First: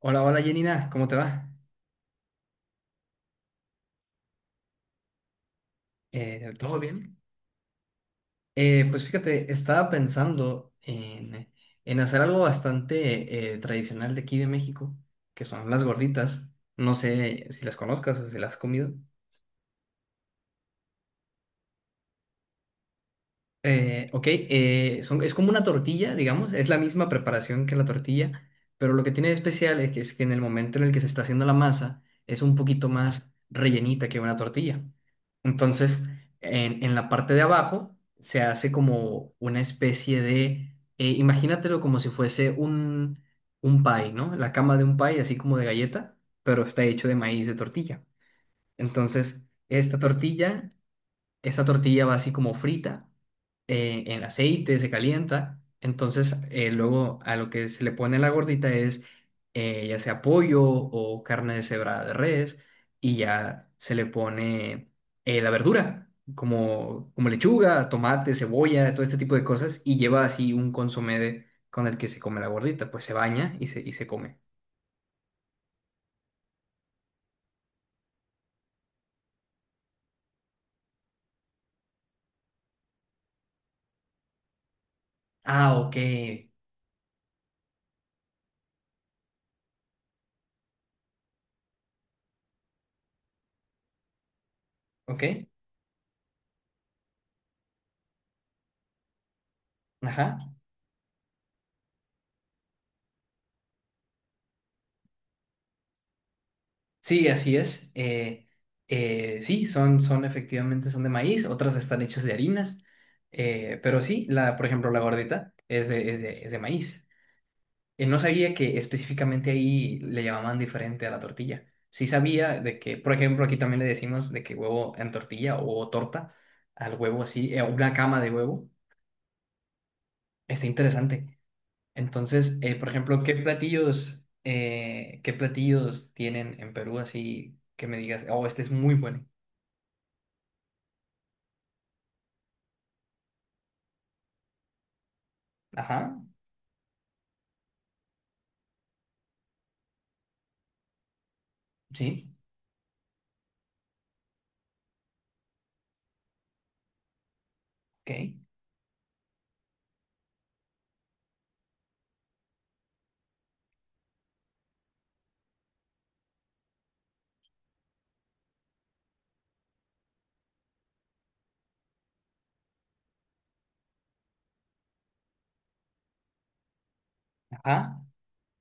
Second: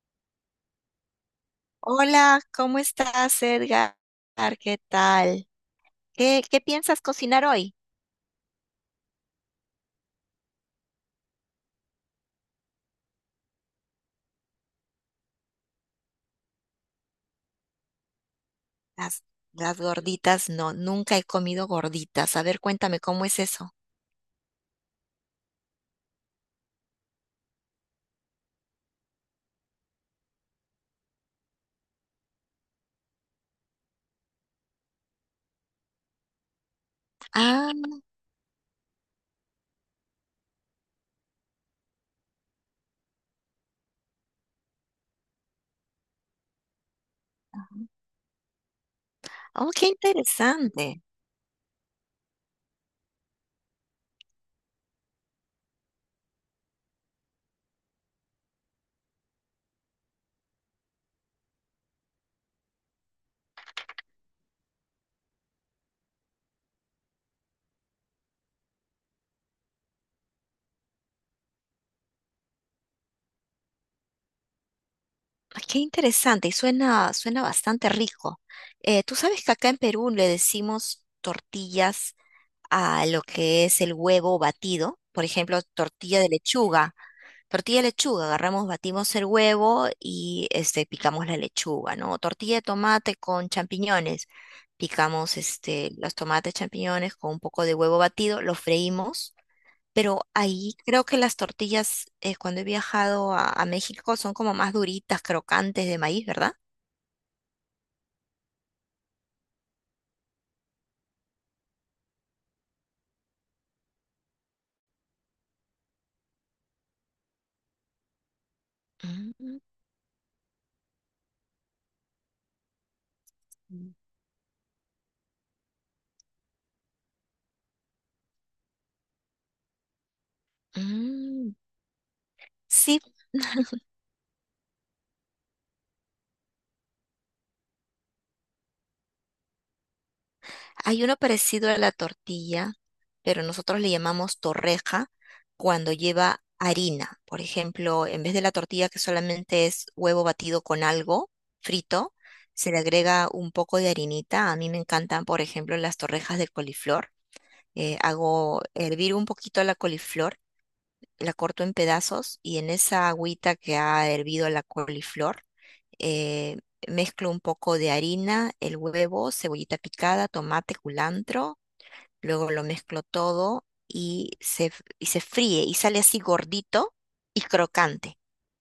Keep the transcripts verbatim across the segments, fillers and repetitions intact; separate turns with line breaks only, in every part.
Hola, hola Janina, ¿cómo te va?
Hola, ¿cómo estás, Edgar? ¿Qué tal? ¿Qué,
Eh,
qué
¿todo
piensas
bien?
cocinar hoy?
Eh, pues fíjate, estaba pensando en, en hacer algo bastante eh, tradicional de aquí de México, que son las gorditas. No sé si las conozcas o si las has comido.
Las, las gorditas, no, nunca he comido gorditas. A ver, cuéntame cómo es eso.
Eh, ok, eh, son, es como una tortilla, digamos, es la misma preparación que la tortilla, pero lo que tiene de especial es que, es que en el momento en el que se está haciendo la masa es un poquito más rellenita que una tortilla. Entonces, en, en la parte de
Ah,
abajo se hace como una especie de, eh, imagínatelo como si fuese un, un pie, ¿no? La cama de un pie, así como de galleta, pero está hecho de maíz de tortilla. Entonces,
oh, qué
esta tortilla
interesante.
esta tortilla va así como frita eh, en aceite, se calienta. Entonces, eh, luego a lo que se le pone la gordita es eh, ya sea pollo o carne deshebrada de res, y ya se le pone eh, la verdura, como, como lechuga, tomate, cebolla, todo este tipo de cosas, y lleva así un consomé de- con el que se come la gordita, pues se baña y se, y se come.
Ah, qué interesante y suena, suena bastante rico. Eh, tú sabes que acá en Perú le decimos tortillas a lo que es el huevo batido, por ejemplo,
Ah, ok,
tortilla de lechuga. Tortilla de lechuga, agarramos, batimos el huevo y este, picamos la lechuga, ¿no? Tortilla de tomate con champiñones.
ok,
Picamos este, los tomates, champiñones con un poco de huevo batido, lo freímos, pero
ajá.
ahí creo que las tortillas, eh, cuando he viajado a, a México, son como más duritas, crocantes de maíz, ¿verdad?
Sí, así es. Eh, eh, sí, son, son efectivamente son de maíz, otras están hechas de harinas, eh, pero sí, la, por ejemplo, la gordita es de, es de, es de maíz. Eh, no sabía que específicamente
Mm,
ahí le llamaban diferente a la tortilla. Sí sabía de que, por ejemplo, aquí también le decimos de que huevo en tortilla o torta al huevo así, eh, una cama de huevo. Está interesante.
mm.
Entonces, eh, por
Sí,
ejemplo, ¿qué platillos, eh, qué platillos tienen en Perú así que me digas, oh, este es muy bueno?
hay uno parecido a la tortilla, pero nosotros le llamamos torreja cuando
Ajá,
lleva harina. Por ejemplo, en vez de la tortilla que solamente es huevo batido con algo frito,
sí,
se le agrega un poco de harinita. A mí me encantan, por ejemplo, las torrejas de coliflor. Eh,
ok,
hago hervir un poquito la coliflor, la corto en pedazos y en esa agüita que ha hervido la coliflor, eh, mezclo un poco de harina, el huevo, cebollita picada, tomate, culantro, luego lo mezclo todo y se, f- y se fríe y sale así gordito y
ajá,
crocante.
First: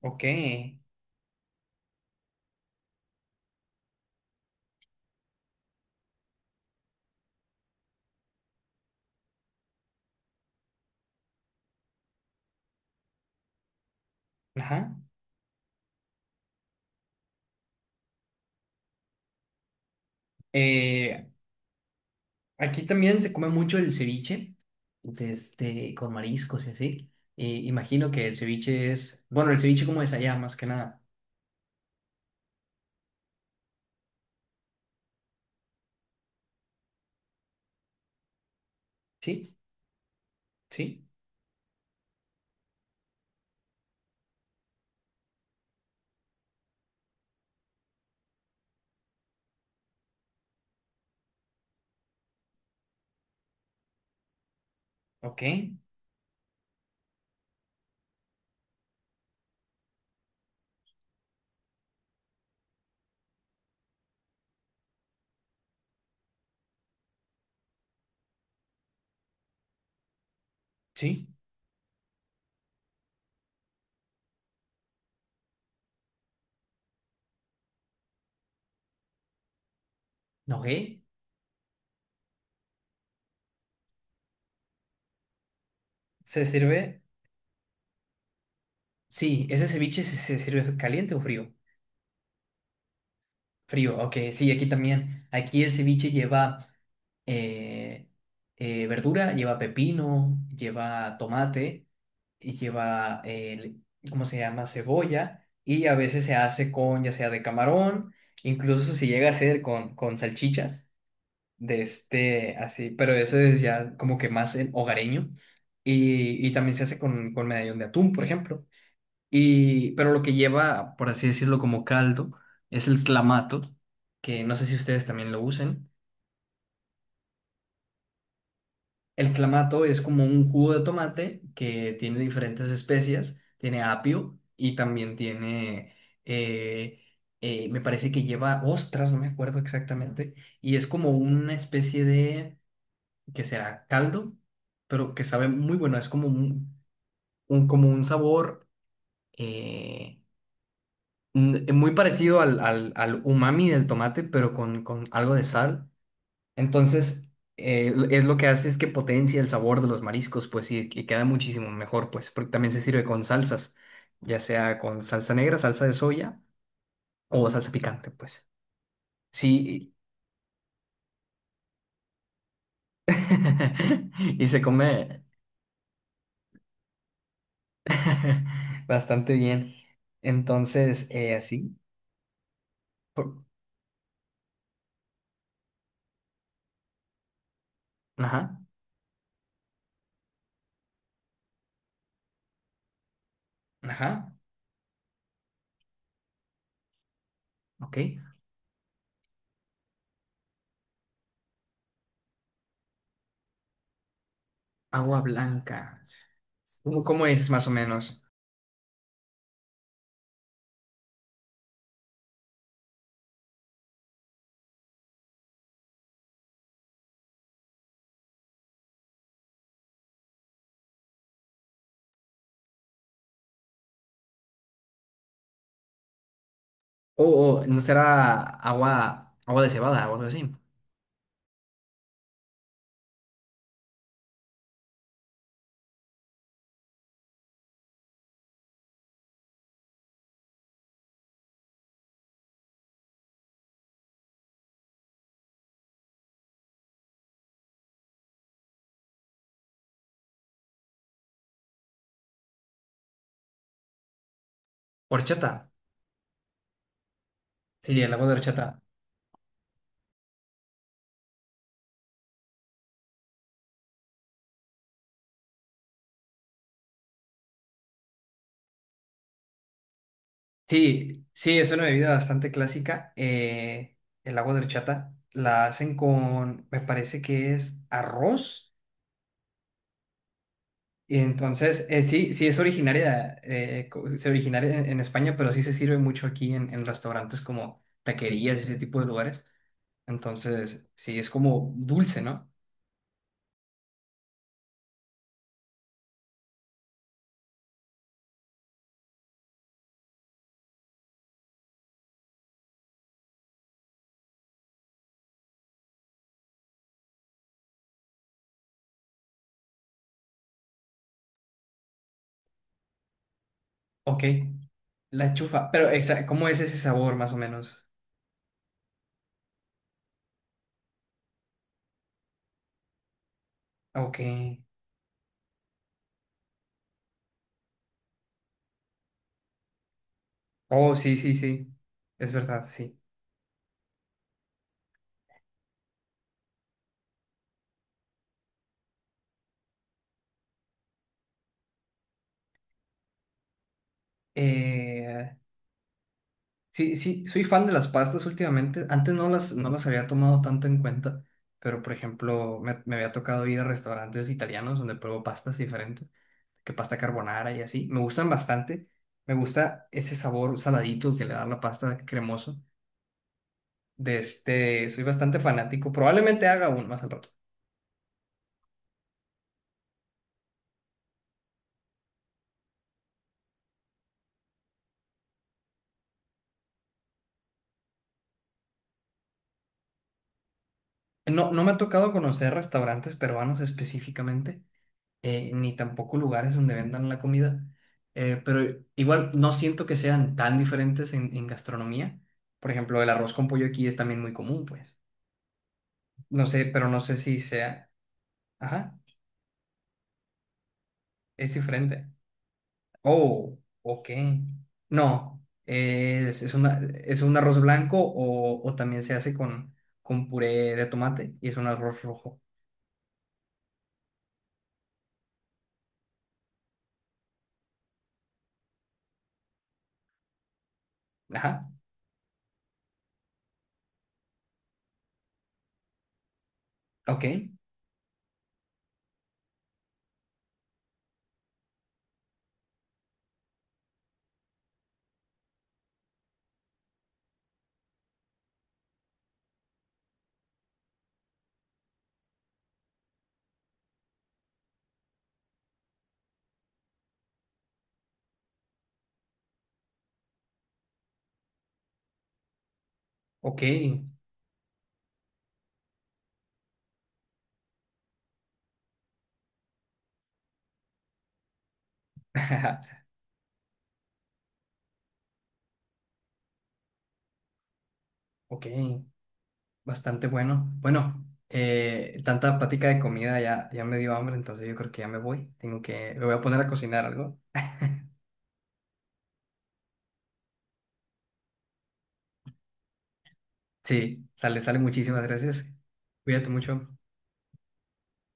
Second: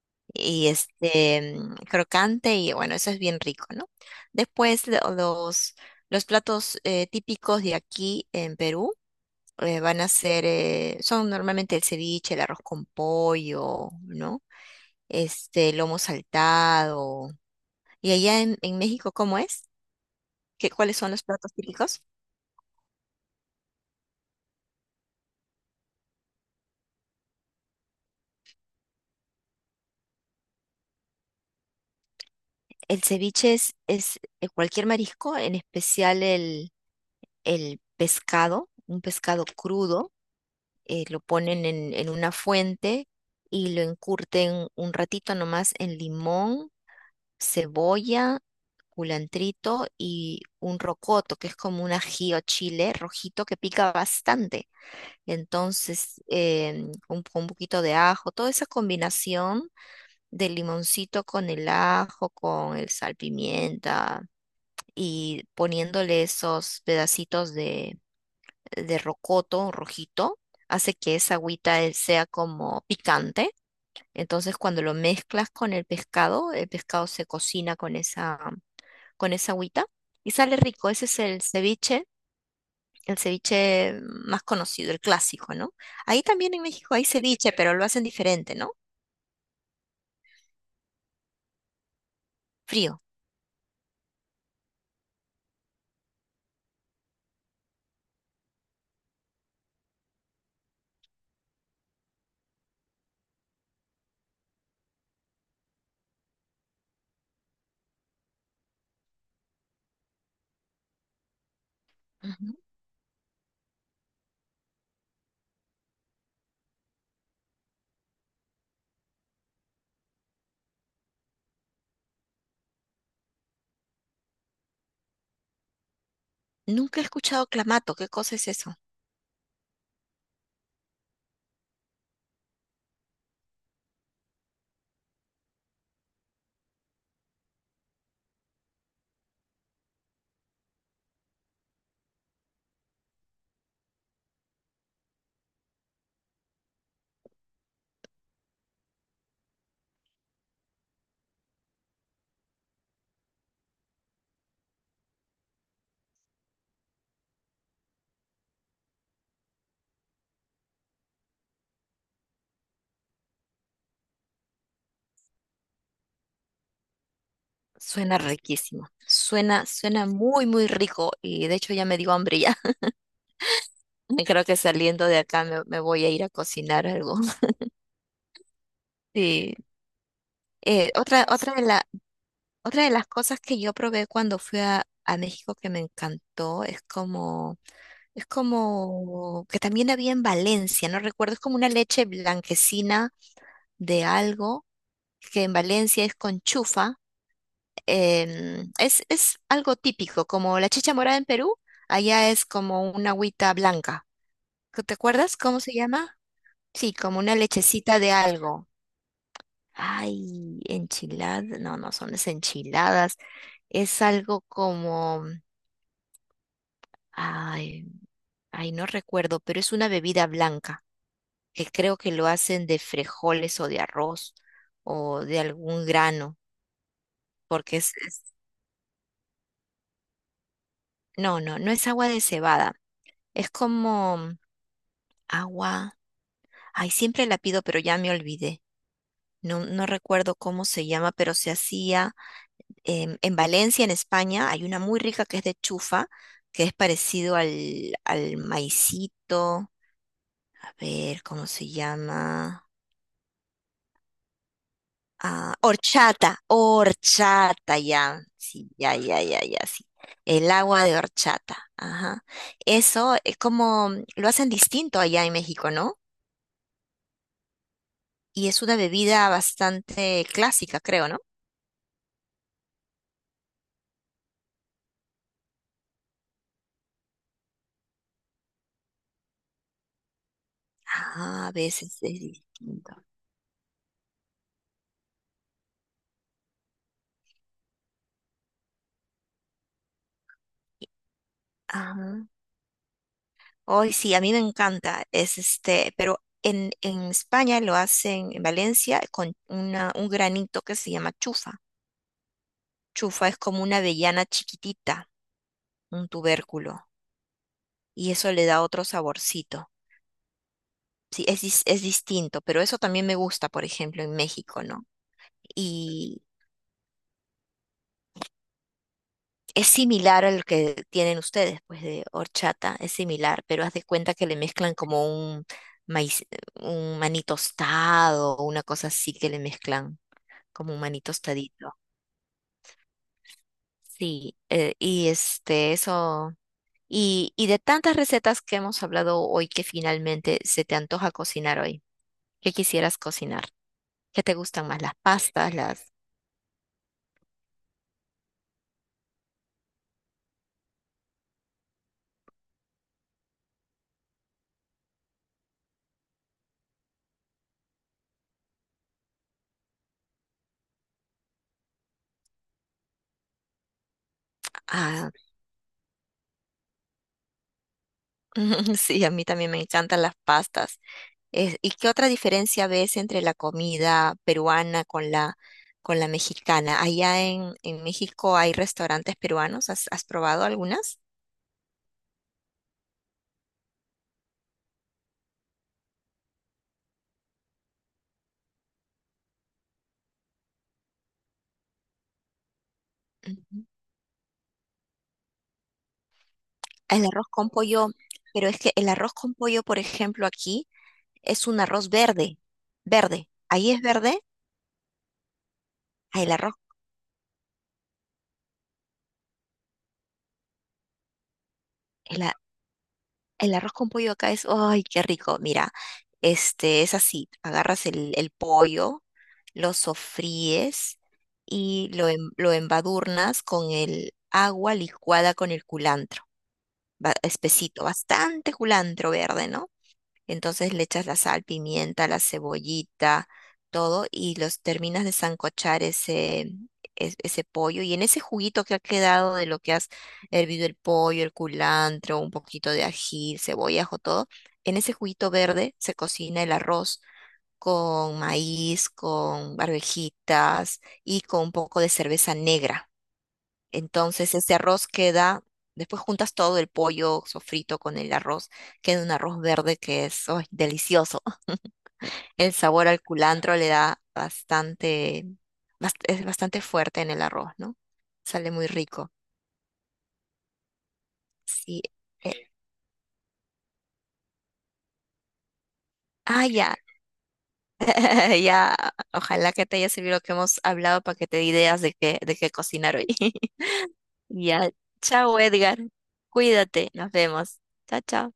ok,
Y este, mm, crocante y bueno, eso es bien rico, ¿no? Después lo- los, los platos eh, típicos de aquí en Perú eh, van a ser, eh, son normalmente el ceviche, el arroz con pollo, ¿no?
ajá.
Este, lomo saltado. ¿Y allá en, en México cómo es? ¿Qué, cuáles son los
Eh,
platos típicos?
Aquí también se come mucho el ceviche, de este, con mariscos y así. Y imagino que el ceviche es, bueno, el ceviche como es allá, más que nada.
El ceviche es, es eh, cualquier marisco, en especial el, el pescado, un pescado
Sí,
crudo,
sí,
eh, lo ponen en, en una fuente y lo encurten un ratito nomás en limón, cebolla, culantrito y un rocoto, que es como un ají o chile rojito que pica bastante.
ok,
Entonces, eh, un, con un poquito de ajo, toda esa combinación del limoncito con el ajo, con el salpimienta y poniéndole esos pedacitos de, de rocoto rojito, hace que
sí,
esa agüita eh, sea como picante. Entonces, cuando lo mezclas con el pescado, el pescado se cocina con esa, con esa agüita y sale
ok.
rico. Ese es el ceviche, el ceviche más conocido, el clásico, ¿no? Ahí
¿Se
también en México
sirve?
hay ceviche, pero lo hacen diferente, ¿no?
Sí, ¿ese ceviche se, se sirve caliente o frío?
Frío.
Frío, ok, sí, aquí también. Aquí el ceviche lleva eh, eh, verdura, lleva pepino, lleva tomate, y lleva, el, ¿cómo se llama? Cebolla, y a veces se hace con, ya sea de camarón, incluso se llega a hacer con, con salchichas, de este,
Ujú.
así, pero eso es ya como que más en hogareño, y, y también se hace con, con medallón de atún, por ejemplo. Y, pero lo que lleva, por así decirlo, como caldo es el clamato, que no sé si ustedes también lo usen.
Nunca he escuchado clamato. ¿Qué cosa es eso?
El clamato es como un jugo de tomate que tiene diferentes especias, tiene apio y también tiene, eh, eh, me parece que lleva ostras, no me acuerdo exactamente, y es como una especie de, que será caldo, pero que sabe muy bueno, es como un, un- como un sabor. eh, mm, eh, Muy parecido al, al- al umami del tomate, pero con, con algo de sal. Entonces, eh, es lo que hace es que potencia el sabor de los mariscos, pues, y, y queda muchísimo mejor, pues, porque también se sirve con salsas, ya sea con salsa negra, salsa de soya o salsa picante,
Suena
pues.
riquísimo, suena,
Sí,
suena muy, muy rico y de hecho ya me dio hambre ya. Creo
y
que
se
saliendo de
come
acá me, me voy a ir a cocinar algo.
bastante
Sí.
bien.
Eh,
Entonces,
otra,
eh,
otra de
así,
la, otra de las cosas
por-
que yo probé cuando fui a, a México que me encantó es como, es
ajá,
como que también había en Valencia, no recuerdo, es como una leche blanquecina de
ajá,
algo que en Valencia es con chufa,
ok.
em, es, es algo típico, como la chicha morada en Perú, allá es como una agüita blanca. ¿Qué- ¿Te
Agua
acuerdas cómo se
blanca.
llama? Sí,
¿Cómo,
como
cómo
una
es más o
lechecita de
menos?
algo. Ay, enchiladas, no, no son las enchiladas, es algo como, ay, ay, no recuerdo, pero es una bebida blanca, que creo que lo hacen de frijoles o de arroz o de algún grano,
O, o,
porque
no
es,
será
es-
agua, agua de cebada o algo así.
no, no, no es agua de cebada, es como agua. Ay, siempre la pido, pero ya me olvidé. No, no recuerdo cómo se llama, pero se hacía em, en Valencia, en España. Hay una muy rica que es de chufa, que es parecido al, al maicito. A ver, ¿cómo se llama? Ah,
Horchata.
horchata, horchata,
Sí, el
ya.
agua de
Sí,
horchata.
ya, ya, ya, ya, sí. El agua de horchata. Ajá. Eso es como lo hacen distinto allá en México, ¿no? Y es una bebida bastante clásica, creo, ¿no?
Sí, sí, es una bebida bastante clásica. Eh, el agua de horchata la hacen con, me parece que es arroz. Y
Ah, a
entonces,
veces
eh,
es
sí, sí es
distinto.
originaria, eh, co- es originaria en, en España, pero sí se sirve mucho aquí en, en restaurantes como taquerías, y ese tipo de lugares. Entonces, sí, es como dulce,
Ajá.
¿no?
Hoy sí, a mí me encanta. Es este, pero en, en España lo hacen en Valencia con una, un granito que se llama chufa. Chufa es como una avellana chiquitita, un tubérculo, y eso le da otro saborcito. Sí, es, dis- es distinto, pero eso también me gusta, por ejemplo, en
Ok,
México, ¿no?
la chufa. Pero, exa- ¿cómo es ese sabor más o menos?
Es similar a lo que tienen ustedes, pues de horchata, es similar, pero haz de cuenta
Ok.
que le mezclan como un maíz, un maní tostado o una cosa así que le mezclan, como un
Oh,
maní
sí, sí,
tostadito.
sí. Es verdad, sí.
Sí, eh, y este, eso, y, y de tantas recetas que hemos hablado hoy que finalmente se te antoja cocinar hoy, ¿qué quisieras cocinar? ¿Qué te gustan más? Las
Eh,
pastas, las...
sí, sí, soy fan de las pastas últimamente. Antes no las, no las había tomado tanto en cuenta, pero por ejemplo, me, me había tocado ir a restaurantes italianos donde pruebo pastas diferentes, que pasta carbonara y así. Me gustan bastante. Me gusta ese sabor saladito que le da la pasta cremoso. De este, soy
Ah,
bastante fanático. Probablemente haga aún más al rato.
sí, a mí también me encantan las pastas. Es- ¿y qué otra diferencia ves entre la comida peruana con la, con la mexicana? Allá en, en México hay restaurantes peruanos, ¿has, has probado algunas?
No, no me ha tocado conocer restaurantes peruanos específicamente, eh, ni tampoco lugares donde vendan la comida, eh, pero igual no siento que sean tan diferentes en, en gastronomía. Por ejemplo, el arroz con
Ujú.
pollo aquí es también muy común, pues. No sé, pero no
El
sé
arroz
si
con pollo,
sea...
pero es que el
Ajá,
arroz con pollo, por ejemplo, aquí es
es
un arroz
diferente.
verde, verde.
Oh,
Ahí es
ok.
verde,
No,
ah,
eh,
el
es, es
arroz,
una, es un arroz blanco o, o también se hace con, con puré de tomate y es un arroz
el, a-
rojo.
el arroz con pollo acá es, ¡ay, qué rico! Mira, este es así, agarras el, el pollo, lo sofríes
Ajá,
y lo, em- lo embadurnas con el agua licuada con el culantro, ba-
ok,
espesito, bastante culantro verde, ¿no? Entonces le echas la sal, pimienta, la cebollita, todo y los terminas de sancochar ese, es- ese pollo. Y en ese juguito que ha quedado de lo que has hervido el pollo, el culantro, un poquito de ají, cebolla, ajo, todo, en ese juguito verde se cocina el arroz con maíz, con barbejitas y con un poco de cerveza negra.
ok.
Entonces ese arroz queda, después juntas todo el pollo sofrito con el arroz, queda un arroz verde que es ¡ay, delicioso! El sabor al culantro le da bastante, bast- es bastante fuerte en el arroz, ¿no? Sale muy
Ok,
rico.
bastante bueno. Bueno,
Sí.
eh, tanta plática de comida ya, ya me dio hambre, entonces yo creo que ya me voy. Tengo que, me voy a
Ah,
poner a
ya,
cocinar algo.
ya. Ojalá que te haya servido lo que hemos hablado para que te dé ideas de qué, de qué cocinar hoy.
Sí, sale,
Ya.
sale. Muchísimas
Chao,
gracias.
Edgar.
Cuídate mucho.
Cuídate. Nos vemos. Chao, chao.